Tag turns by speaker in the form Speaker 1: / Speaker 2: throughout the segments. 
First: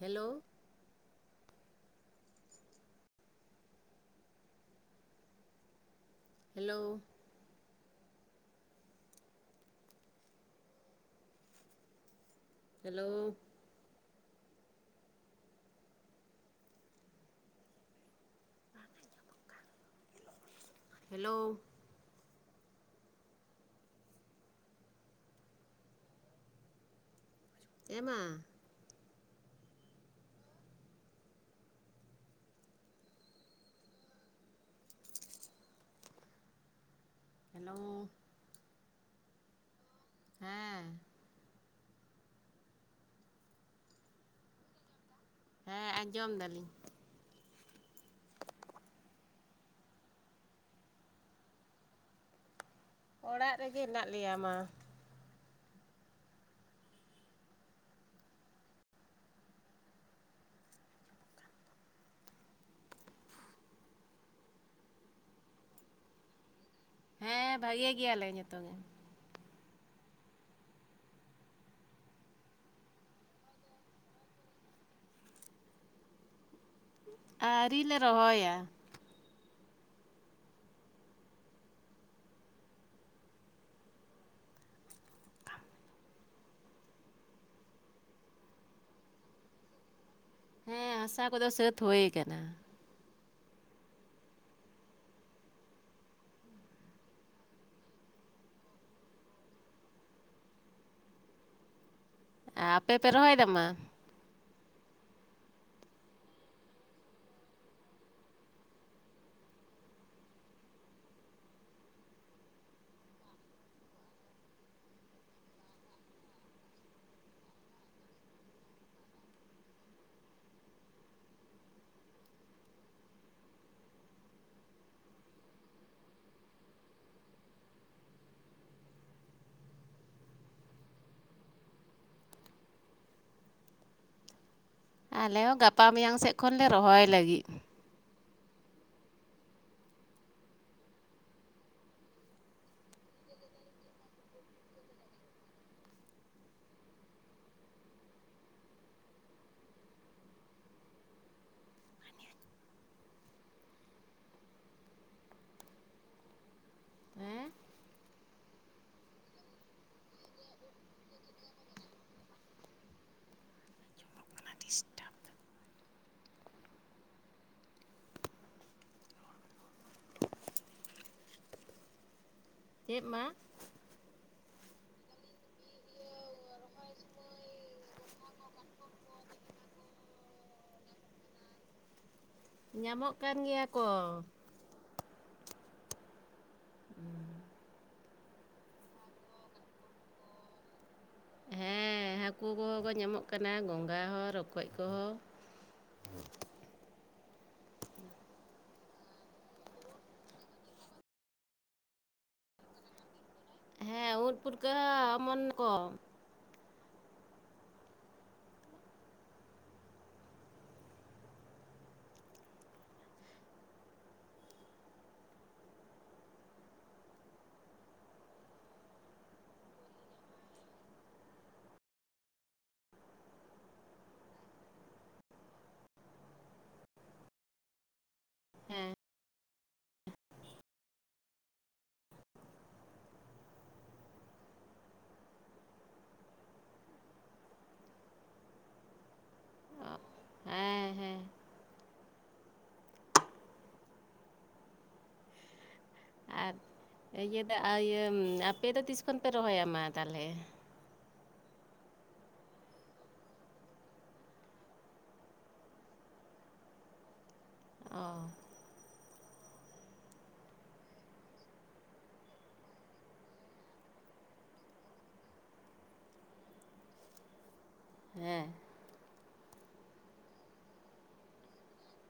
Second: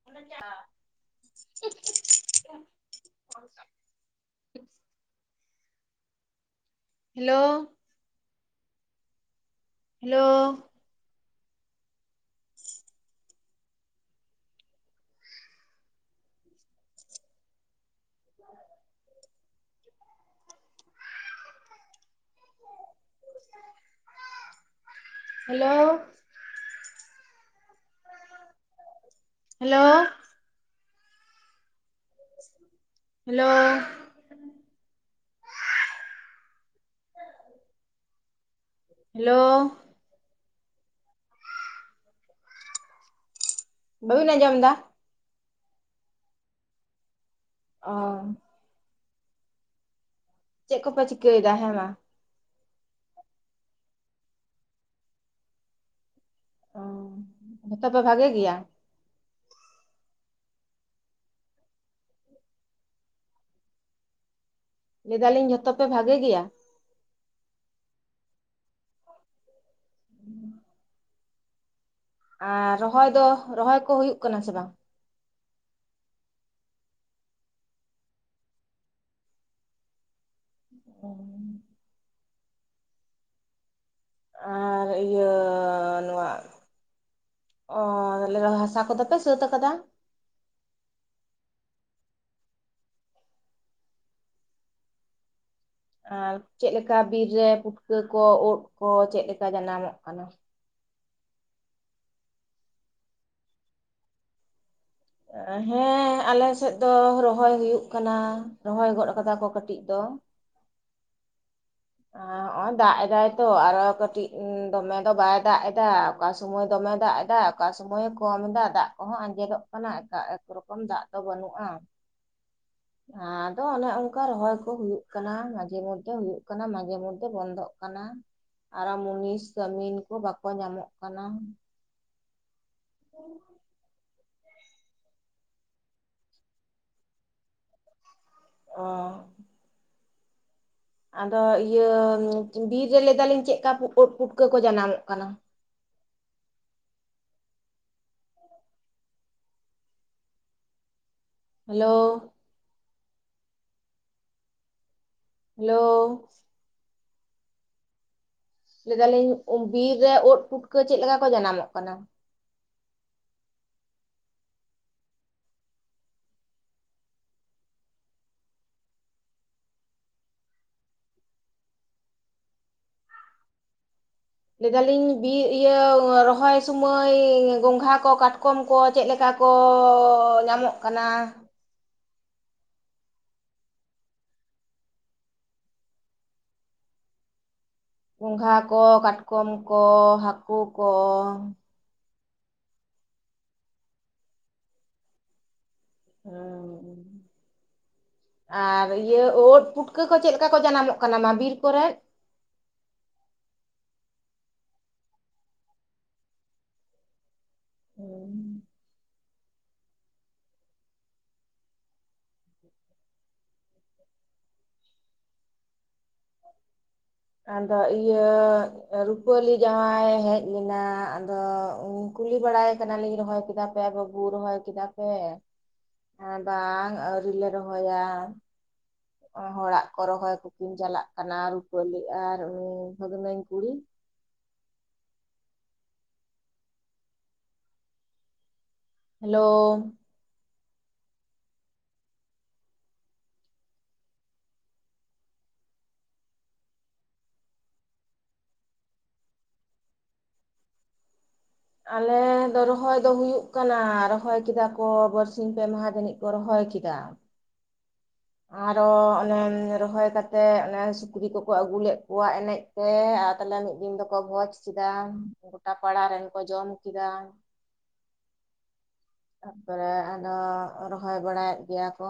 Speaker 1: Hello.
Speaker 2: [inaudible]
Speaker 1: Hello.
Speaker 2: Hello. Hello.
Speaker 1: Hello. Hello.
Speaker 2: Hello.
Speaker 1: ᱮ ᱢᱟ᱾
Speaker 2: Hello. [inaudible] Hello.
Speaker 1: Hello.
Speaker 2: Hello.
Speaker 1: ᱦᱮᱸ᱾
Speaker 2: ᱵᱟᱹᱵᱤᱱ ᱟᱸᱡᱚᱢ ᱫᱟ᱾
Speaker 1: ᱦᱮᱸ ᱟᱸᱡᱚᱢ ᱫᱟᱞᱤᱧ᱾
Speaker 2: ᱚ᱾ ᱪᱮᱫ ᱠᱚᱯᱮ ᱪᱤᱠᱟᱹᱭᱮᱫᱟ ᱦᱮᱸ ᱢᱟ?
Speaker 1: ᱚᱲᱟᱜ ᱨᱮᱜᱮ ᱦᱮᱱᱟᱜ ᱞᱮᱭᱟ ᱢᱟ᱾
Speaker 2: ᱚ ᱡᱷᱚᱛᱚ ᱯᱮ ᱵᱷᱟᱜᱮ ᱜᱮᱭᱟ? ᱞᱟᱹᱭ ᱫᱟᱞᱤᱧ ᱡᱷᱚᱛᱚ ᱯᱮ ᱵᱷᱟᱜᱮ ᱜᱮᱭᱟ᱾
Speaker 1: ᱦᱮᱸ ᱵᱷᱟᱹᱜᱮ ᱜᱮᱭᱟᱞᱮ ᱡᱚᱛᱚ ᱜᱮ᱾
Speaker 2: [inaudible] ᱟᱨ ᱨᱚᱦᱚᱭ ᱫᱚ ᱨᱚᱦᱚᱭ ᱠᱚ ᱦᱩᱭᱩᱜ ᱠᱟᱱᱟ ᱥᱮ ᱵᱟᱝ?
Speaker 1: ᱟᱣᱨᱤ ᱞᱮ ᱨᱚᱦᱚᱭᱟ᱾
Speaker 2: ᱚ᱾ ᱟᱨ ᱤᱭᱟᱹ ᱱᱚᱣᱟ ᱚ ᱦᱟᱥᱟ ᱠᱚᱫᱚ ᱯᱮ ᱥᱟᱹᱛ ᱟᱠᱟᱫᱟ?
Speaker 1: ᱦᱮᱸ ᱦᱟᱥᱟ ᱠᱚᱫᱚ ᱥᱟᱹᱛ ᱦᱳᱭ ᱟᱠᱟᱱᱟ᱾
Speaker 2: ᱟᱨ ᱪᱮᱫᱠᱟ ᱵᱤᱨ ᱨᱮ ᱯᱩᱴᱠᱟᱹ ᱠᱚ ᱩᱫᱽ ᱠᱚ ᱪᱮᱫᱠᱟ ᱡᱟᱱᱟᱢᱚᱜ ᱠᱟᱱᱟ?
Speaker 1: ᱟᱨ ᱟᱯᱮ ᱯᱮ ᱨᱚᱦᱚᱭ ᱫᱟ ᱢᱟ?
Speaker 2: ᱦᱮᱸ ᱟᱞᱮ ᱥᱮᱫ ᱫᱚ ᱨᱚᱦᱚᱭ ᱦᱩᱭᱩᱜ ᱠᱟᱱᱟ, ᱨᱚᱦᱚᱭ ᱜᱚᱫ ᱠᱟᱫᱟ ᱠᱚ ᱠᱟᱹᱴᱤᱡ ᱫᱚ᱾ ᱟ ᱚ ᱟ ᱫᱟᱜ ᱮᱫᱟᱭ ᱛᱚ ᱟᱨᱚ ᱠᱟᱹᱴᱤᱡ ᱫᱚᱢᱮ ᱫᱚ ᱵᱟᱭ ᱫᱟᱜ ᱮᱫᱟ᱾ ᱚᱠᱟ ᱥᱚᱢᱚᱭ ᱫᱚᱢᱮ ᱫᱟᱜ ᱮᱫᱟ᱾ ᱚᱠᱟ ᱥᱚᱢᱚᱭᱮ ᱠᱚᱢ ᱮᱫᱟ ᱫᱟᱜ ᱠᱚᱦᱚᱸ ᱟᱸᱡᱮᱫᱚᱜ ᱠᱟᱱᱟ ᱮᱠᱟ ᱮᱠ ᱨᱚᱠᱚᱢ ᱫᱟᱜ ᱫᱚ ᱵᱟᱹᱱᱩᱜᱼᱟ᱾ ᱟᱫᱚ ᱚᱱᱮ ᱚᱱᱠᱟ ᱨᱚᱦᱚᱭ ᱠᱚ ᱦᱩᱭᱩᱜ ᱠᱟᱱᱟ, ᱢᱟᱡᱷᱮ ᱢᱚᱫᱽᱫᱷᱮ ᱦᱩᱭᱩᱜ ᱠᱟᱱᱟ ᱢᱟᱡᱷᱮ ᱢᱚᱫᱽᱫᱷᱮ ᱵᱚᱱᱫᱚᱜ ᱠᱟᱱᱟ᱾ ᱟᱨᱚ ᱢᱩᱱᱤᱥ ᱠᱟᱹᱢᱤᱱ ᱠᱚ ᱵᱟᱠᱚ ᱧᱟᱢᱚᱜ ᱠᱟᱱᱟ᱾ [inaudible]
Speaker 1: ᱟᱞᱮ ᱦᱚᱸ ᱜᱟᱯᱟ ᱢᱮᱭᱟᱝ ᱥᱮᱫ ᱠᱷᱚᱱᱞᱮ ᱨᱚᱦᱚᱭ ᱞᱟᱹᱜᱤᱫ᱾
Speaker 2: ᱚᱻ᱾ ᱟᱫᱚ ᱤᱭᱟᱹ ᱵᱤᱨ ᱨᱮ ᱞᱟᱹᱭᱮᱫᱟᱞᱤᱧ ᱪᱮᱫᱠᱟ ᱩᱫ ᱯᱩᱴᱠᱟᱹ ᱠᱚ ᱡᱟᱱᱟᱢᱚᱜ ᱠᱟᱱᱟ? ᱦᱮᱞᱳ᱾ ᱦᱮᱞᱳ᱾
Speaker 1: ᱦᱮᱸ᱾
Speaker 2: ᱞᱟᱹᱭ ᱮᱫᱟᱞᱤᱧ ᱵᱤᱨ ᱨᱮ ᱳᱫ ᱯᱩᱴᱠᱟᱹ ᱪᱮᱫ ᱞᱮᱠᱟ ᱠᱚ ᱡᱟᱱᱟᱢᱚᱜ ᱠᱟᱱᱟ?
Speaker 1: ᱚᱱᱟ ᱰᱤᱥᱴᱟᱯ ᱫᱟᱭ᱾ ᱪᱮᱫ ᱢᱟ
Speaker 2: ᱞᱟᱭᱫᱟᱞᱤᱧ ᱵᱤᱨ ᱤᱭᱟᱹ ᱨᱚᱦᱚᱭ ᱥᱚᱢᱚᱭ ᱜᱚᱝᱜᱷᱟ ᱠᱚ ᱠᱟᱴᱠᱚᱢ ᱠᱚ ᱪᱮᱫ ᱞᱮᱠᱟ ᱠᱚᱻ ᱧᱟᱢᱚᱜ ᱠᱟᱱᱟ?
Speaker 1: ᱧᱟᱢᱚᱜ ᱠᱟᱱ ᱜᱮᱭᱟ ᱠᱚ᱾
Speaker 2: ᱜᱚᱸᱜᱷᱟ ᱠᱚ ᱠᱟᱴᱠᱚᱢ ᱠᱚ ᱦᱟᱹᱠᱩ ᱠᱚ᱾
Speaker 1: ᱦᱮᱸ ᱦᱟᱹᱠᱩ ᱠᱚᱦᱚᱸ ᱠᱚ ᱧᱟᱢᱚᱜ ᱠᱟᱱᱟ ᱜᱚᱝᱜᱷᱟ ᱦᱚᱸ ᱨᱚᱠᱚᱡ ᱠᱚᱦᱚᱸ᱾
Speaker 2: [inaudible] ᱟᱨ ᱤᱭᱟᱹ ᱳᱫ ᱯᱩᱴᱠᱟᱹ ᱠᱚ ᱪᱮᱫ ᱞᱮᱠᱟ ᱠᱚ ᱡᱟᱱᱟᱢᱚᱜ ᱠᱟᱱᱟ ᱢᱟ ᱵᱤᱨ ᱠᱚᱨᱮᱫ?
Speaker 1: ᱦᱮᱸ ᱩᱫ ᱯᱷᱩᱴᱠᱟᱹ ᱦᱚᱸ ᱚᱢᱚᱱ ᱠᱚ᱾
Speaker 2: [inaudible] ᱟᱫᱚ ᱤᱭᱟᱹ ᱨᱩᱯᱟᱹᱞᱤ ᱡᱟᱶᱟᱭᱮ ᱦᱮᱡ ᱞᱮᱱᱟ ᱟᱫᱚ ᱠᱩᱞᱤ ᱵᱟᱲᱟᱭᱮ ᱠᱟᱱᱟᱞᱤᱧ ᱨᱚᱦᱚᱭ ᱠᱮᱫᱟ ᱯᱮ ᱵᱟᱹᱵᱩ ᱨᱚᱦᱚᱭ ᱠᱮᱫᱟ ᱯᱮ? ᱦᱮᱸ ᱵᱟᱝ ᱟᱣᱨᱤ ᱞᱮ ᱨᱚᱦᱚᱭᱟ᱾
Speaker 1: ᱦᱮᱸ᱾
Speaker 2: ᱦᱚᱲᱟᱜ ᱠᱚ ᱨᱚᱦᱚᱭ ᱠᱚᱠᱤᱱ ᱪᱟᱞᱟᱜ ᱠᱟᱱᱟ ᱨᱩᱯᱟᱹᱞᱤ ᱟᱨ ᱩᱱᱤ ᱵᱟᱹᱜᱱᱟᱧ ᱠᱩᱲᱤ᱾ ᱦᱮᱞᱳ᱾
Speaker 1: ᱚ ᱦᱮᱸ ᱦᱮᱸ᱾ ᱟᱨ ᱤᱭᱟᱹ ᱫᱚ ᱤᱭᱟᱹ ᱟᱯᱮᱫᱚ ᱛᱤᱥ ᱠᱷᱚᱱ ᱯᱮ ᱨᱚᱦᱚᱭᱟ ᱢᱟ ᱛᱟᱦᱚᱞᱮ?
Speaker 2: ᱟᱞᱮ ᱫᱚ ᱨᱚᱦᱚᱭ ᱫᱚ ᱦᱩᱭᱩᱜ ᱠᱟᱱᱟ ᱨᱚᱦᱚᱭ ᱠᱮᱫᱟ ᱠᱚ ᱵᱟᱨᱥᱤᱧ ᱯᱮ ᱢᱟᱦᱟ ᱡᱟᱹᱱᱤᱡ ᱠᱚ ᱨᱚᱦᱚᱭ ᱠᱮᱫᱟ᱾
Speaker 1: ᱚᱻ᱾
Speaker 2: ᱟᱨᱚ ᱚᱱᱮ ᱨᱚᱦᱚᱭ ᱠᱟᱛᱮᱫ ᱚᱱᱮ ᱥᱩᱠᱨᱤ ᱠᱚᱠᱚ ᱟᱹᱜᱩ ᱞᱮᱫ ᱠᱚᱣᱟ ᱮᱱᱮᱡ ᱛᱮ ᱟᱨ ᱛᱟᱦᱚᱞᱮ ᱢᱤᱫ ᱫᱤᱱ ᱫᱚᱠᱚ ᱵᱷᱚᱡᱽ ᱠᱮᱫᱟ ᱜᱚᱴᱟ ᱯᱟᱲᱟ ᱨᱮᱱ ᱠᱚ ᱡᱚᱢ ᱠᱮᱫᱟ᱾
Speaker 1: ᱦᱮᱸ᱾
Speaker 2: ᱛᱟᱯᱚᱨᱮ ᱟᱫᱚ ᱨᱚᱦᱚᱭ ᱵᱟᱲᱟᱭᱮᱫ ᱜᱮᱭᱟ ᱠᱚ᱾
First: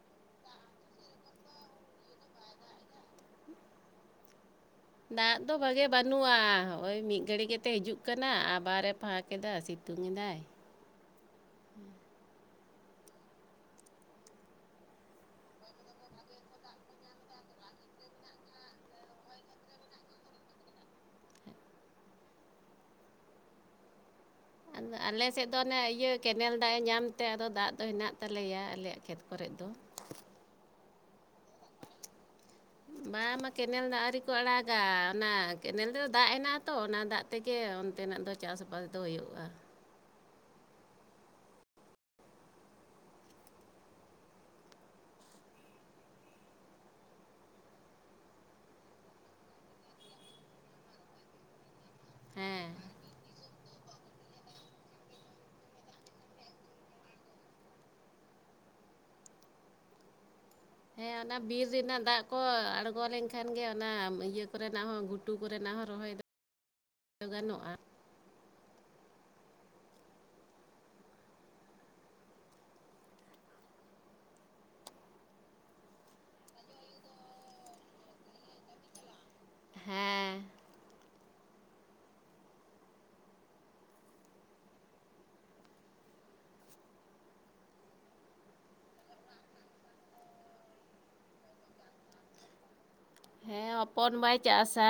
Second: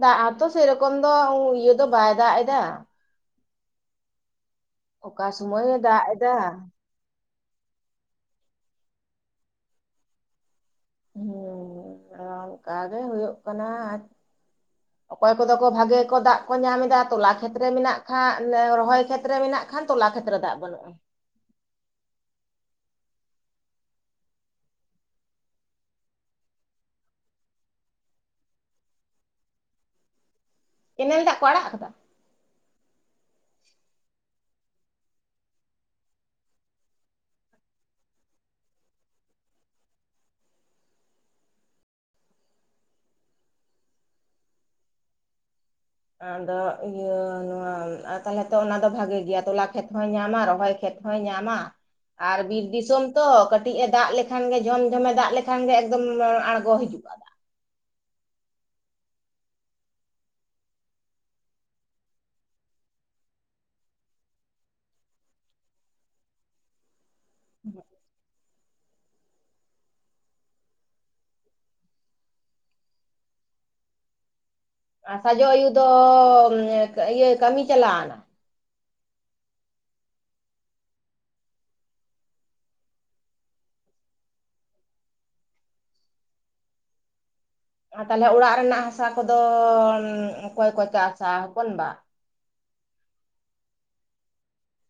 Speaker 2: ᱫᱟᱜ ᱦᱚᱸ ᱛᱚ ᱥᱮᱨᱚᱠᱚᱢ ᱫᱚ ᱤᱭᱟᱹ ᱫᱚ ᱵᱟᱭ ᱫᱟᱜ ᱮᱫᱟ᱾ ᱚᱠᱟ
Speaker 1: ᱫᱟᱜ ᱫᱚ
Speaker 2: ᱥᱚᱢᱚᱭᱮ
Speaker 1: ᱵᱷᱟᱜᱮ
Speaker 2: ᱫᱟᱜ ᱮᱫᱟ
Speaker 1: ᱵᱟᱹᱱᱩᱜᱼᱟ᱾ ᱦᱳᱭ ᱢᱤᱫ ᱜᱷᱟᱹᱲᱤᱡ ᱠᱟᱛᱮ ᱦᱤᱡᱩᱜ ᱠᱟᱱᱟ ᱟᱵᱟᱨᱮ ᱯᱷᱟᱸᱠ ᱮᱫᱟ ᱥᱤᱛᱩᱝ ᱮᱫᱟᱭ᱾
Speaker 2: ᱦᱩᱻ ᱚᱱᱠᱟ ᱜᱮ ᱦᱩᱭᱩᱜ ᱠᱟᱱᱟ᱾ ᱚᱠᱚᱭ ᱠᱚᱫᱚ ᱠᱚ ᱵᱷᱟᱜᱮ ᱠᱚ ᱫᱟᱜ ᱠᱚ ᱧᱟᱢ ᱮᱫᱟ ᱛᱚᱞᱟ ᱠᱷᱮᱛ ᱨᱮ ᱢᱮᱱᱟᱜ ᱠᱷᱟᱱ ᱨᱚᱦᱚᱭ ᱠᱷᱮᱛ ᱨᱮ ᱢᱮᱱᱟᱜ ᱵᱟᱠᱷᱟᱱ ᱛᱚᱞᱟ ᱠᱷᱮᱛ ᱨᱮ ᱫᱟᱜ ᱵᱟᱹᱱᱩᱜᱼᱟ᱾
Speaker 1: ᱟᱫᱚ ᱟᱞᱮᱥᱮᱫ ᱫᱚ ᱚᱱᱮ ᱤᱭᱟᱹ ᱠᱮᱱᱮᱞ ᱫᱟᱜ-ᱮ ᱧᱟᱢ ᱛᱮ ᱟᱫᱚ ᱫᱟᱜ ᱫᱚ ᱦᱮᱱᱟᱜ ᱛᱟᱞᱮᱭᱟ ᱟᱞᱮᱭᱟᱜ ᱠᱷᱮᱛ ᱠᱚᱨᱮᱫ ᱫᱚ᱾
Speaker 2: ᱠᱮᱱᱮᱞ ᱫᱟᱜ ᱠᱚ ᱟᱲᱟᱜ ᱟᱠᱟᱫᱟ?
Speaker 1: ᱵᱟᱝ ᱢᱟ ᱠᱮᱱᱮᱞ ᱫᱟᱜ ᱟᱹᱣᱨᱤ ᱠᱚ ᱟᱲᱟᱜᱟ ᱚᱱᱟ ᱠᱮᱱᱮᱞ ᱨᱮᱫᱚ ᱫᱟᱜ ᱦᱮᱱᱟᱜᱼᱟ ᱛᱚ ᱚᱱᱟ ᱫᱟᱜ ᱛᱮᱜᱮ ᱚᱱᱛᱮᱱᱟᱜ ᱫᱚ ᱪᱟᱥ ᱵᱟᱥ ᱫᱚ ᱦᱩᱭᱩᱜᱼᱟ᱾
Speaker 2: ᱟᱫᱚ ᱤᱭᱟᱹ ᱱᱚᱣᱟ ᱟᱫᱚ ᱛᱟᱦᱞᱮ ᱛᱚ ᱚᱱᱟ ᱫᱚ ᱵᱷᱟᱜᱮ ᱜᱮᱭᱟ ᱛᱚᱞᱟ ᱠᱷᱮᱛ ᱦᱚᱸᱭ ᱧᱟᱢᱟ ᱨᱚᱦᱚᱭ ᱠᱷᱮᱛ ᱦᱚᱸᱭ ᱧᱟᱢᱟ ᱟᱨ ᱵᱤᱨ
Speaker 1: ᱦᱮᱸ
Speaker 2: ᱫᱤᱥᱚᱢ ᱛᱚ ᱠᱟᱹᱴᱤᱡ ᱮ ᱫᱟᱜ ᱞᱮᱠ ᱠᱷᱟᱱ ᱜᱮ ᱡᱷᱚᱢ ᱡᱷᱚᱢᱮ ᱫᱟᱜ ᱞᱮᱠᱷᱟᱱ ᱜᱮ ᱮᱠᱫᱚᱢ ᱟᱬᱜᱚ ᱦᱤᱡᱩᱜᱼᱟ᱾
Speaker 1: ᱦᱮᱸ ᱚᱱᱟ ᱵᱤᱨ ᱨᱮᱱᱟᱜ ᱫᱟᱜ ᱠᱚ ᱟᱬᱜᱚ ᱞᱮᱱᱠᱷᱟᱱ ᱜᱮ ᱚᱱᱟ ᱤᱭᱟᱹ ᱠᱚᱨᱮᱱᱟᱜ ᱦᱚᱸ ᱜᱷᱩᱴᱩ ᱠᱚᱨᱮᱱᱟᱜ ᱦᱚᱸ ᱨᱚᱦᱚᱭ ᱫᱚ ᱜᱟᱱᱚᱜᱼᱟ᱾
Speaker 2: ᱟᱨ ᱥᱟᱡᱚ ᱟᱹᱭᱩ ᱫᱚ ᱤᱭᱟᱹ ᱠᱟᱹᱢᱤ ᱪᱟᱞᱟᱣ ᱮᱱᱟ᱾
Speaker 1: ᱦᱮᱸ᱾
Speaker 2: ᱛᱟᱦᱚᱞᱮ ᱚᱲᱟᱜ ᱨᱮᱱᱟᱜ ᱦᱟᱥᱟ ᱠᱚᱫᱚ ᱚᱠᱚᱭ ᱠᱚ ᱪᱟᱥ-ᱟ ᱦᱚᱯᱚᱱ ᱵᱟ?
Speaker 1: ᱦᱮᱸ ᱦᱚᱯᱚᱱ ᱵᱟᱭ ᱪᱟᱥᱟ᱾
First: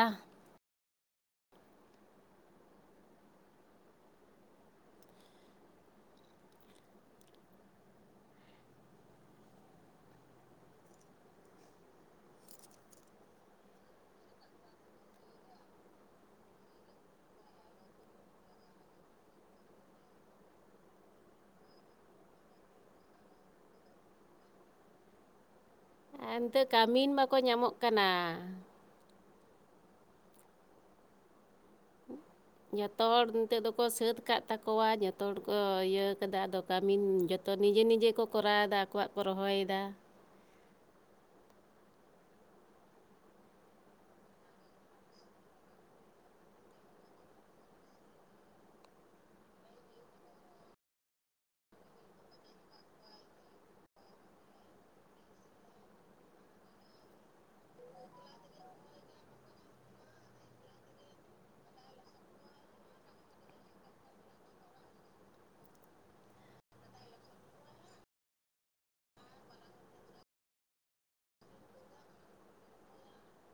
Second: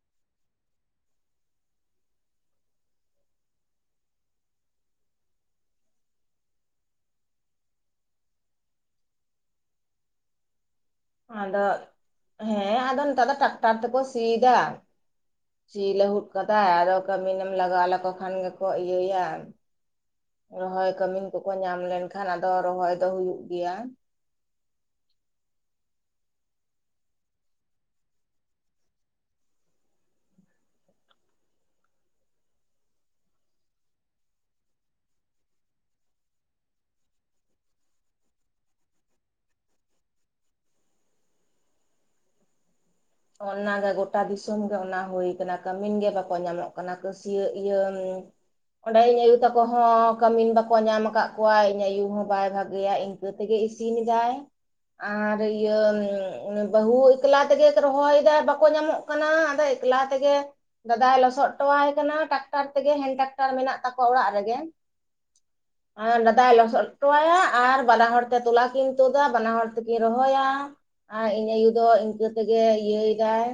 Speaker 2: ᱟᱫᱚ ᱦᱮᱸ ᱟᱫᱚ ᱱᱮᱛᱟᱨ ᱫᱚ ᱴᱨᱟᱠᱴᱟᱨ ᱛᱮᱠᱚ ᱥᱤᱭᱮᱫᱟ᱾ ᱥᱤ ᱞᱟᱹᱦᱩᱫ ᱠᱟᱫᱟ ᱟᱫᱚ ᱠᱟᱹᱢᱤᱱᱮᱢ ᱞᱟᱜᱟᱣ ᱞᱮᱠᱚ ᱠᱷᱟᱱ ᱜᱮᱠᱚ ᱤᱭᱟᱹᱭᱟ᱾ ᱨᱚᱦᱚᱭ ᱠᱟᱹᱢᱤᱱ ᱠᱚᱠᱚ ᱧᱟᱢ ᱞᱮᱱᱠᱷᱟᱱ ᱟᱫᱚ ᱨᱚᱦᱚᱭ ᱫᱚ ᱦᱩᱭᱩᱜ ᱜᱮᱭᱟ᱾
Speaker 1: ᱟᱨ ᱱᱤᱛᱚᱜ ᱠᱟᱹᱢᱤᱱ ᱵᱟᱠᱚ ᱧᱟᱢᱚᱜ ᱠᱟᱱᱟ᱾
Speaker 2: [unintelligible]
Speaker 1: ᱡᱷᱚᱛᱚ ᱦᱚᱲ ᱱᱤᱛᱚᱜ ᱫᱚᱠᱚ ᱥᱟᱹᱛ ᱠᱟᱫ ᱛᱟᱠᱚᱣᱟ ᱡᱷᱚᱛᱚ ᱦᱚᱲ ᱠᱚ ᱤᱭᱟᱹᱣ ᱠᱟᱫᱟ ᱟᱫᱚ ᱠᱟᱹᱢᱤᱱ ᱡᱚᱛᱚ ᱱᱤᱡᱮ ᱱᱤᱡᱮ ᱠᱚ ᱠᱚᱨᱟᱣ ᱫᱟ ᱟᱠᱚᱣᱟᱜ ᱠᱚ ᱨᱚᱦᱚᱭᱮᱫᱟ᱾
Speaker 2: ᱚᱱᱟ ᱜᱮ ᱜᱚᱴᱟ ᱫᱤᱥᱚᱢ ᱜᱮ ᱚᱱᱟ ᱦᱩᱭ ᱠᱟᱱᱟ ᱠᱟᱹᱢᱤᱱ ᱜᱮ ᱵᱟᱠᱚ ᱧᱟᱢᱚᱜ ᱠᱟᱱᱟ ᱠᱟᱹᱥᱭᱟᱹᱜ ᱤᱭᱟᱹ ᱚᱸᱰᱮ ᱤᱧ ᱟᱹᱭᱩ ᱛᱟᱠᱚ ᱦᱚᱸ ᱠᱟᱹᱢᱤᱱ ᱵᱟᱠᱚ ᱧᱟᱢ ᱟᱠᱟᱫ ᱠᱚᱣᱟ ᱤᱧ ᱟᱭᱩ ᱦᱚᱸ ᱵᱟᱭ ᱵᱷᱟᱜᱮᱭᱟ ᱤᱧ ᱤᱱᱠᱟᱹ ᱛᱮᱜᱮ ᱤᱥᱤᱱᱮᱫᱟᱭ ᱟᱨ ᱤᱭᱟᱹ ᱵᱟᱹᱦᱩ ᱮᱠᱞᱟ ᱛᱮᱜᱮ ᱨᱚᱦᱚᱭ ᱫᱟᱭ ᱵᱟᱠᱚ ᱧᱟᱢᱚᱜ ᱠᱟᱱᱟ ᱟᱫᱚ ᱮᱠᱞᱟ ᱛᱮᱜᱮ ᱫᱟᱫᱟᱭ ᱞᱚᱥᱚᱫ ᱦᱚᱴᱚᱣᱟᱭ ᱠᱟᱱᱟ ᱴᱨᱟᱠᱴᱟᱨ ᱛᱮᱜᱮ ᱦᱮᱱᱰ ᱴᱨᱟᱠᱴᱟᱨ ᱢᱮᱱᱟᱜ ᱛᱟᱠᱚᱣᱟ ᱚᱲᱟᱜ ᱨᱮᱜᱮ ᱾ [unintelligible] ᱟᱨ ᱫᱟᱫᱟᱭ ᱞᱚᱥᱚᱫ ᱦᱚᱴᱚ ᱟᱭᱟ ᱟᱨ ᱵᱟᱱᱟ ᱦᱚᱲ ᱛᱮ ᱛᱚᱞᱟ ᱠᱤᱱ ᱛᱩᱫᱟ ᱵᱟᱱᱟ ᱦᱚᱲ ᱛᱮᱠᱤᱱ ᱨᱚᱦᱚᱭᱟ ᱾ ᱟᱨ ᱤᱧ ᱟᱹᱭᱩ ᱫᱚ ᱤᱱᱠᱟᱹ ᱛᱮᱜᱮ ᱤᱭᱟᱹᱭ ᱮᱫᱟᱭ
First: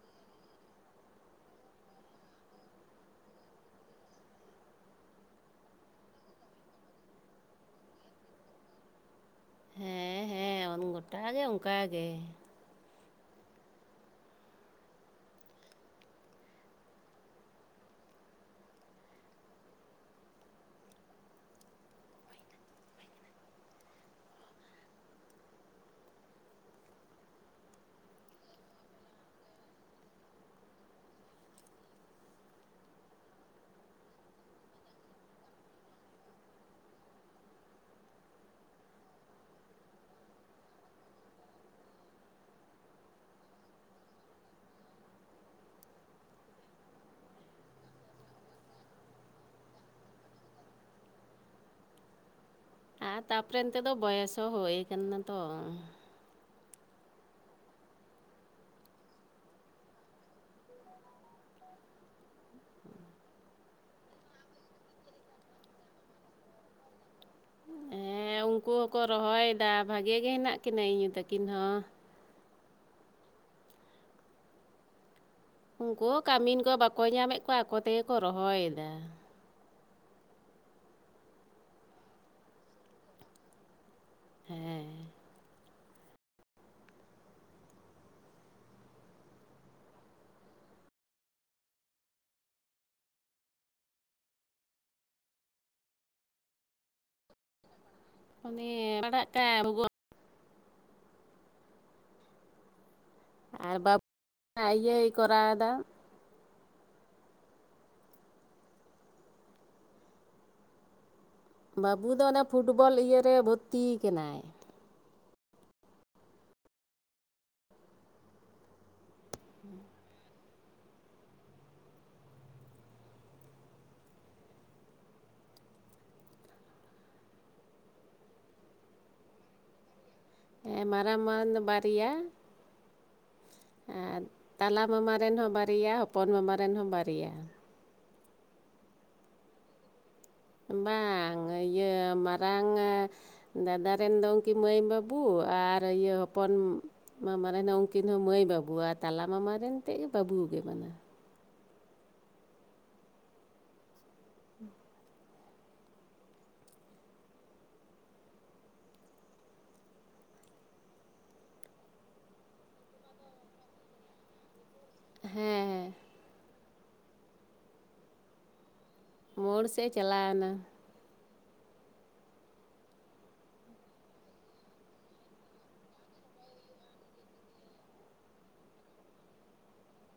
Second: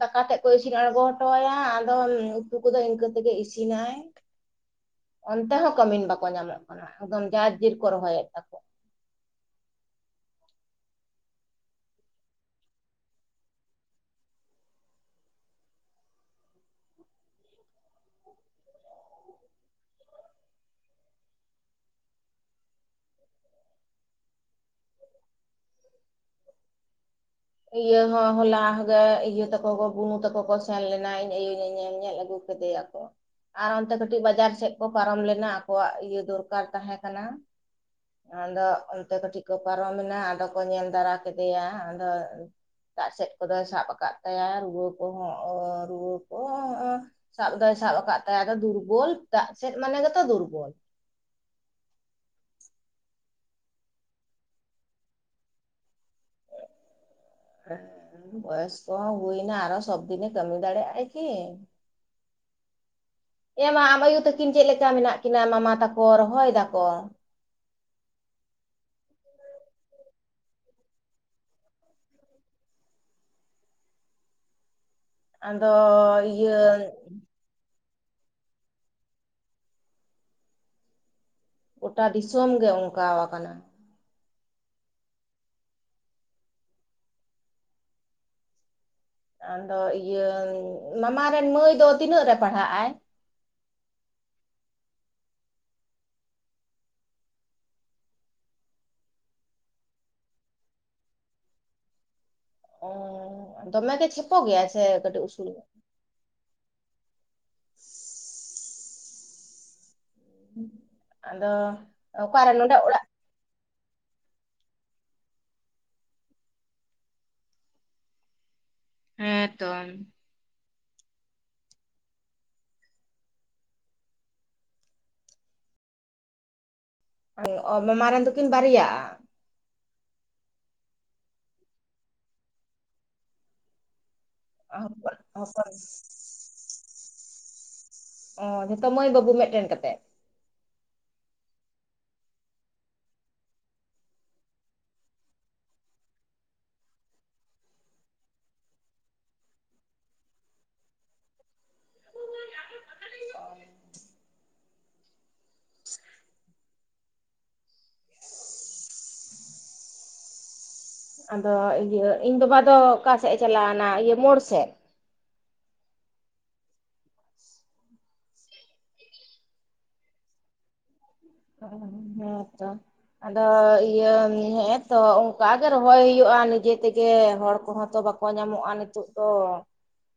Speaker 2: ᱫᱟᱠᱟ ᱛᱮᱫ ᱠᱚ ᱤᱥᱤᱱ ᱟᱬᱜᱚ ᱦᱚᱴᱚ ᱟᱭᱟ ᱟᱫᱚ ᱩᱛᱩ ᱠᱚᱫᱚ ᱤᱱᱠᱟᱹ ᱛᱮᱜᱮ ᱤᱥᱤᱱᱟᱭ ᱾ ᱚᱱᱛᱮ ᱦᱚᱸ ᱠᱟᱹᱢᱤᱱ ᱵᱟᱠᱚ ᱧᱟᱢᱚᱜ ᱠᱟᱱᱟ ᱮᱠᱫᱚᱢ ᱡᱟᱨ ᱡᱤᱨ ᱠᱚ ᱨᱚᱦᱚᱭᱮᱫ ᱛᱟᱠᱚᱣᱟ ᱾
Speaker 1: ᱦᱮᱸ ᱦᱮᱸ ᱾ ᱜᱚᱴᱟ ᱜᱮ ᱚᱱᱠᱟ ᱜᱮ ᱾
Speaker 2: ᱤᱭᱟᱹ ᱦᱚᱸ ᱦᱚᱞᱟ ᱜᱮ ᱤᱭᱟᱹ ᱛᱟᱠᱚ ᱵᱩᱱᱩ ᱛᱟᱠᱚ ᱠᱚ ᱥᱮᱱ ᱞᱮᱱᱟ ᱤᱧ ᱟᱹᱭᱩ ᱧᱮᱧᱮᱞ ᱧᱮᱞ ᱟᱹᱜᱩ ᱠᱮ ᱠᱮᱫᱮᱭᱟ ᱠᱚ ᱾ ᱟᱨ ᱚᱱᱛᱮ ᱠᱟᱹᱴᱤᱡ ᱵᱟᱡᱟᱨ ᱥᱮᱫ ᱯᱟᱨᱚᱢ ᱞᱮᱱᱟ ᱟᱠᱚᱣᱟᱜ ᱤᱭᱟᱹ ᱫᱚᱨᱠᱟᱨ ᱛᱟᱦᱮᱸ ᱠᱟᱱᱟ ᱾ ᱟᱫᱚ ᱚᱱᱛᱮ ᱠᱟᱹᱴᱤᱡ ᱠᱚ ᱯᱟᱨᱚᱢᱮᱱᱟ ᱟᱫᱚ ᱠᱚ ᱧᱮᱞ ᱫᱟᱨᱟ ᱠᱮᱫᱮᱭᱟ ᱟᱫᱚ ᱫᱟᱜ ᱥᱮᱫ ᱠᱚᱫᱚᱭ ᱥᱟᱵ ᱟᱠᱟᱫ ᱛᱟᱭᱟ ᱨᱩᱣᱟᱹ ᱠᱚᱦᱚᱸ ᱨᱩᱣᱟᱹ ᱠᱚ ᱥᱟᱵ ᱫᱚᱭ ᱥᱟᱵ ᱟᱠᱟᱫ ᱛᱟᱭᱟ ᱟᱫᱚ ᱫᱩᱨᱵᱚᱞ ᱫᱟᱜ ᱥᱮᱫ ᱢᱟᱱᱮ ᱜᱮᱛᱚ ᱫᱩᱨᱵᱚᱞ ᱾
Speaker 1: ᱟᱨ ᱛᱟᱯᱚᱨᱮ ᱮᱱᱛᱮ ᱫᱚ ᱵᱚᱭᱮᱥ ᱦᱚᱸ ᱦᱩᱭ ᱠᱟᱱᱟ ᱛᱚ ᱾
Speaker 2: ᱵᱚᱭᱚᱥ ᱠᱚᱦᱚᱸ ᱦᱩᱭᱱᱟ ᱟᱨᱚ ᱥᱚᱵ ᱫᱤᱱᱮ ᱠᱟᱹᱢᱤ ᱫᱟᱲᱮᱭᱟᱜ-ᱟᱭ ᱠᱤ? ᱮ ᱢᱟ ᱟᱢ ᱟᱹᱭᱩ ᱛᱟᱹᱠᱤᱱ ᱪᱮᱫ ᱞᱮᱠᱟ ᱢᱮᱱᱟᱜ ᱠᱤᱱᱟ ᱢᱟᱢᱟ ᱛᱟᱠᱚ ᱨᱚᱦᱚᱭ ᱫᱟᱠᱚ?
Speaker 1: ᱦᱮᱸ ᱩᱱᱠᱩ ᱦᱚᱸᱠᱚ ᱨᱚᱦᱚᱭᱮᱫᱟ ᱵᱷᱟᱜᱮ ᱜᱮ ᱦᱮᱱᱟᱜ ᱠᱤᱱᱟᱹ ᱤᱧ ᱭᱩ ᱛᱟᱹᱠᱤᱱ ᱦᱚᱸ ᱾
Speaker 2: ᱟᱫᱚ
Speaker 1: ᱩᱱᱠᱩ ᱦᱚᱸ
Speaker 2: ᱤᱭᱟᱹ
Speaker 1: ᱠᱟᱹᱢᱤᱱ ᱠᱚ ᱵᱟᱠᱚ ᱧᱟᱢᱮᱫ ᱠᱚᱣᱟ ᱟᱠᱚ ᱛᱮᱜᱮ ᱠᱚ ᱨᱚᱦᱚᱭ ᱮᱫᱟ ᱾
Speaker 2: ᱜᱚᱴᱟ ᱫᱤᱥᱚᱢ ᱜᱮ ᱚᱱᱠᱟ ᱟᱠᱟᱱᱟ ᱾
Speaker 1: ᱦᱮᱸ ᱾
Speaker 2: ᱟᱫᱚ ᱤᱭᱟᱹ ᱢᱟᱢᱟ ᱨᱮᱱ ᱢᱟᱹᱭ ᱫᱚ ᱛᱤᱱᱟᱹᱜ ᱨᱮ ᱯᱟᱲᱦᱟᱜᱼ ᱟᱭ?
Speaker 1: ᱩᱱᱤ ᱯᱟᱲᱦᱟᱜ ᱛᱟᱦᱮᱸ [inaudible]
Speaker 2: ᱚ
Speaker 1: ᱟᱨ
Speaker 2: ᱫᱚᱢᱮ ᱜᱮ
Speaker 1: ᱵᱟᱹᱵᱩ
Speaker 2: ᱪᱷᱮᱯᱚ ᱜᱮᱭᱟ ᱥᱮ
Speaker 1: ᱤᱭᱟᱹᱭ
Speaker 2: ᱠᱟᱹᱴᱤᱡ ᱩᱥᱩᱞ ᱧᱚᱜ
Speaker 1: ᱠᱚᱨᱟᱣᱫᱟ
Speaker 2: [unintelligible]
Speaker 1: ᱵᱟᱹᱵᱩ ᱫᱚ ᱚᱱᱟ
Speaker 2: ᱚᱠᱟᱨᱮ ᱱᱚᱰᱮ
Speaker 1: ᱯᱷᱩᱴᱵᱚᱞ
Speaker 2: ᱚᱲᱟᱜ
Speaker 1: ᱤᱭᱟᱹᱨᱮ ᱵᱷᱚᱨᱛᱤ ᱟᱠᱟᱱᱟᱭ ᱾
Speaker 2: ᱦᱮᱸᱛᱚ ᱾ ᱚ ᱟᱢ ᱢᱟᱢᱟ ᱨᱮᱱ ᱫᱚᱠᱤᱱ ᱵᱟᱨᱭᱟᱜᱼᱟ
Speaker 1: ᱦᱮᱸ ᱢᱟᱨᱟᱝ ᱢᱟᱨᱟᱝ ᱫᱚ ᱵᱟᱨᱭᱟ᱾ ᱟᱨ ᱛᱟᱞᱟ ᱢᱟᱢᱟ
Speaker 2: ᱦᱚᱯᱚᱱ
Speaker 1: ᱨᱮᱱ ᱦᱚᱸ
Speaker 2: ᱦᱚᱯᱚᱱ
Speaker 1: ᱵᱟᱨᱭᱟ ᱦᱚᱯᱚᱱ ᱢᱟᱢᱟ ᱨᱮᱱ ᱦᱚᱸ ᱵᱟᱨᱭᱟ᱾
Speaker 2: ᱚᱸ ᱡᱷᱚᱛᱚ ᱢᱟᱹᱭ ᱵᱟᱹᱵᱩ ᱢᱤᱜᱴᱮᱱ ᱠᱟᱛᱮᱫ᱾
Speaker 1: ᱵᱟᱝ ᱤᱭᱟᱹ ᱢᱟᱨᱟᱝᱟᱹ ᱫᱟᱫᱟ ᱨᱮᱱ ᱫᱚ ᱩᱱᱠᱤᱱ ᱢᱟᱹᱭ ᱵᱟᱹᱵᱩ ᱟᱨ ᱤᱭᱟᱹ ᱦᱚᱯᱚᱱ ᱢᱟᱢᱟ ᱨᱮᱱ ᱦᱚᱸ ᱩᱱᱠᱤᱱ ᱦᱚᱸ ᱢᱟᱹᱭ ᱵᱟᱹᱵᱩ ᱟᱨ ᱛᱟᱞᱟ ᱢᱟᱢᱟᱨᱮᱱ ᱛᱮᱜ ᱜᱮ ᱵᱟᱹᱵᱩ ᱜᱮ ᱢᱟᱱᱮ᱾ [unintelligible]
Speaker 2: ᱟᱫᱚ ᱤᱭᱟᱹ ᱤᱧ ᱵᱟᱵᱟ ᱫᱚ ᱚᱠᱟᱥᱮᱜ ᱮ ᱪᱟᱞᱟᱣᱱᱟ ᱤᱭᱟᱹ ᱢᱳᱲ ᱥᱮᱜ?
Speaker 1: ᱦᱮᱸ ᱦᱮᱸ᱾ ᱢᱳᱲ ᱥᱮᱜ ᱮ ᱪᱟᱞᱟᱣᱱᱟ᱾
Speaker 2: ᱚ [unintelligible] ᱦᱮᱸ ᱦᱮᱸ ᱛᱚ, ᱟᱫᱚ ᱤᱭᱟᱹ ᱦᱮᱸᱛᱚ ᱚᱝᱠᱟᱜᱮ ᱨᱚᱦᱚᱭ ᱦᱩᱭᱩᱜ-ᱟ ᱱᱤᱡᱮ ᱛᱮᱜᱮ ᱦᱚᱲ ᱠᱚᱦᱚᱸ ᱛᱚ ᱵᱟ ᱠᱚ ᱧᱟᱢᱚᱜᱼᱟ ᱱᱤᱛᱚᱜ ᱫᱚ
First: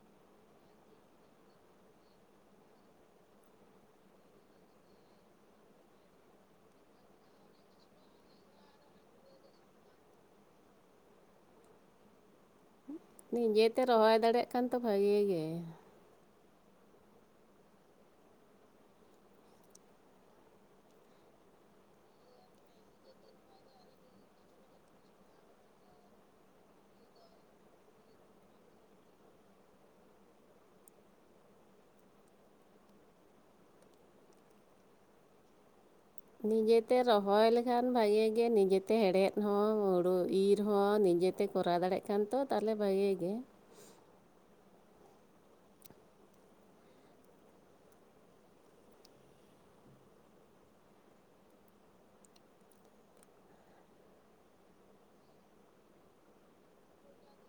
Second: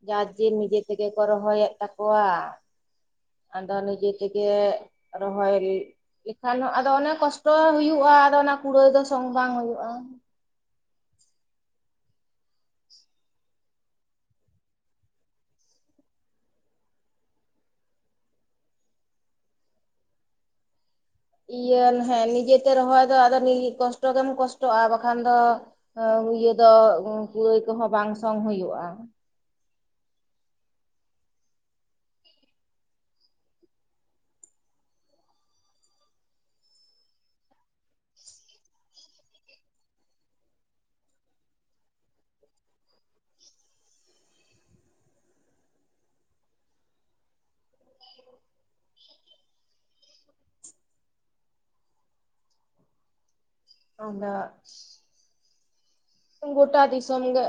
Speaker 2: ᱡᱟᱨ ᱡᱤᱨ ᱱᱤᱡᱮ ᱛᱮᱜᱮ ᱠᱚ ᱨᱚᱦᱚᱭᱮᱜ ᱛᱟᱠᱚᱣᱟ᱾ ᱟᱫᱚ ᱱᱤᱡᱮ ᱛᱮᱜᱮ ᱨᱚᱦᱚᱭ ᱞᱮᱠᱷᱟᱱ ᱦᱚᱸ ᱟᱫᱚ ᱚᱱᱮ ᱠᱚᱥᱴᱚ ᱦᱩᱭᱩᱜᱼᱟ ᱟᱫᱚ ᱚᱱᱟ ᱠᱩᱲᱟᱹᱣ ᱫᱚ ᱥᱚᱝ ᱵᱟᱝ ᱦᱩᱭᱩᱜᱼᱟ᱾
Speaker 1: ᱱᱤᱡᱮᱛᱮ ᱨᱚᱦᱚᱭ ᱫᱟᱲᱮᱭᱟᱜ ᱠᱟᱱ ᱛᱚ ᱵᱷᱟᱜᱤ ᱜᱮ᱾
Speaker 2: ᱤᱭᱟᱹ ᱦᱮᱸ ᱱᱤᱡᱮᱛᱮ ᱨᱚᱦᱚᱭ ᱫᱚ ᱟᱫᱚ [unintelligible] ᱠᱚᱥᱴᱚ ᱜᱮᱢ ᱠᱚᱥᱴᱚᱜᱼᱟ ᱵᱟᱠᱷᱟᱱ ᱫᱚ, ᱚᱸ ᱤᱭᱟᱹ ᱫᱚ ᱠᱩᱲᱟᱹᱭ ᱠᱚᱦᱚᱸ ᱵᱟᱝ ᱥᱚᱝ ᱦᱩᱭᱩᱜᱼᱟ᱾
Speaker 1: ᱱᱤᱡᱮᱛᱮ ᱨᱚᱦᱚᱭ ᱞᱮᱠᱷᱟᱱ ᱵᱷᱟᱜᱮ ᱜᱮ ᱱᱤᱡᱮᱛᱮ ᱦᱮᱲᱦᱮᱫ ᱦᱚᱸ ᱦᱩᱲᱩ ᱤᱨ ᱦᱚᱸ ᱱᱤᱡᱮᱼ ᱛᱮ ᱠᱚᱨᱟᱣ ᱫᱟᱲᱮᱜ ᱠᱷᱟᱱ ᱛᱚ ᱛᱟᱦᱚᱞᱮ ᱵᱷᱟᱜᱮ ᱜᱮ᱾
Speaker 2: ᱟᱫᱚᱜ, ᱜᱚᱴᱟ ᱫᱤᱥᱚᱢ ᱜᱮ,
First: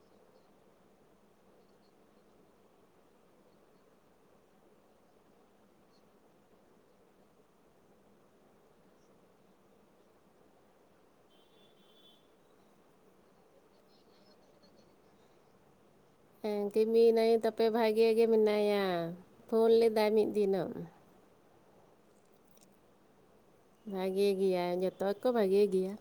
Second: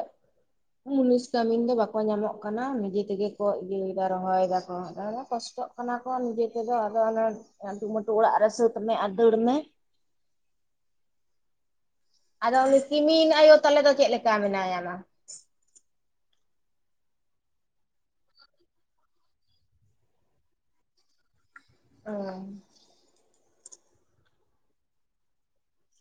Speaker 2: ᱢᱩᱱᱤᱥ ᱠᱟᱹᱢᱤᱱ ᱫᱚ ᱵᱟᱠᱚ ᱧᱟᱢᱚᱜ ᱠᱟᱱᱟ, ᱱᱤᱡᱮ ᱛᱮᱜᱮ ᱠᱚ ᱤᱭᱟᱹ ᱫᱟ ᱨᱚᱦᱚᱭ ᱫᱟ ᱠᱚ [unintelligible] ᱠᱚᱥᱴᱚᱜ ᱠᱟᱱᱟ ᱠᱚ ᱱᱤᱡᱮ ᱛᱮᱫᱚ ᱟᱫᱚ ᱚᱱᱮ ᱟᱴᱩᱢᱟᱴᱩ ᱚᱲᱟᱜ ᱨᱮ ᱥᱟᱹᱛ ᱢᱮ ᱟᱨ ᱫᱟᱹᱲ ᱢᱮ᱾ ᱟᱫᱚ ᱩᱱᱤ ᱠᱮᱢᱤᱱ ᱟᱭᱳ ᱛᱟᱞᱮ ᱫᱚ ᱪᱮᱜ ᱞᱮᱠᱟ ᱢᱮᱱᱟᱭᱟᱢᱟ?
Speaker 1: ᱦᱮᱸ ᱠᱤᱢᱤᱱᱟᱹᱭ ᱛᱟᱯᱮ ᱵᱷᱟᱜᱮ ᱜᱮ ᱢᱮᱱᱟᱭᱟ ᱯᱷᱳᱱ ᱞᱮᱫᱟᱭ ᱢᱤᱜ ᱫᱤᱱᱚᱜ᱾
Speaker 2: ᱚ,
Speaker 1: ᱵᱷᱟᱜᱮ ᱜᱮᱭᱟᱭ ᱡᱚᱛᱚ ᱜᱮᱠᱚ ᱵᱷᱟᱜᱮ ᱜᱮᱭᱟ᱾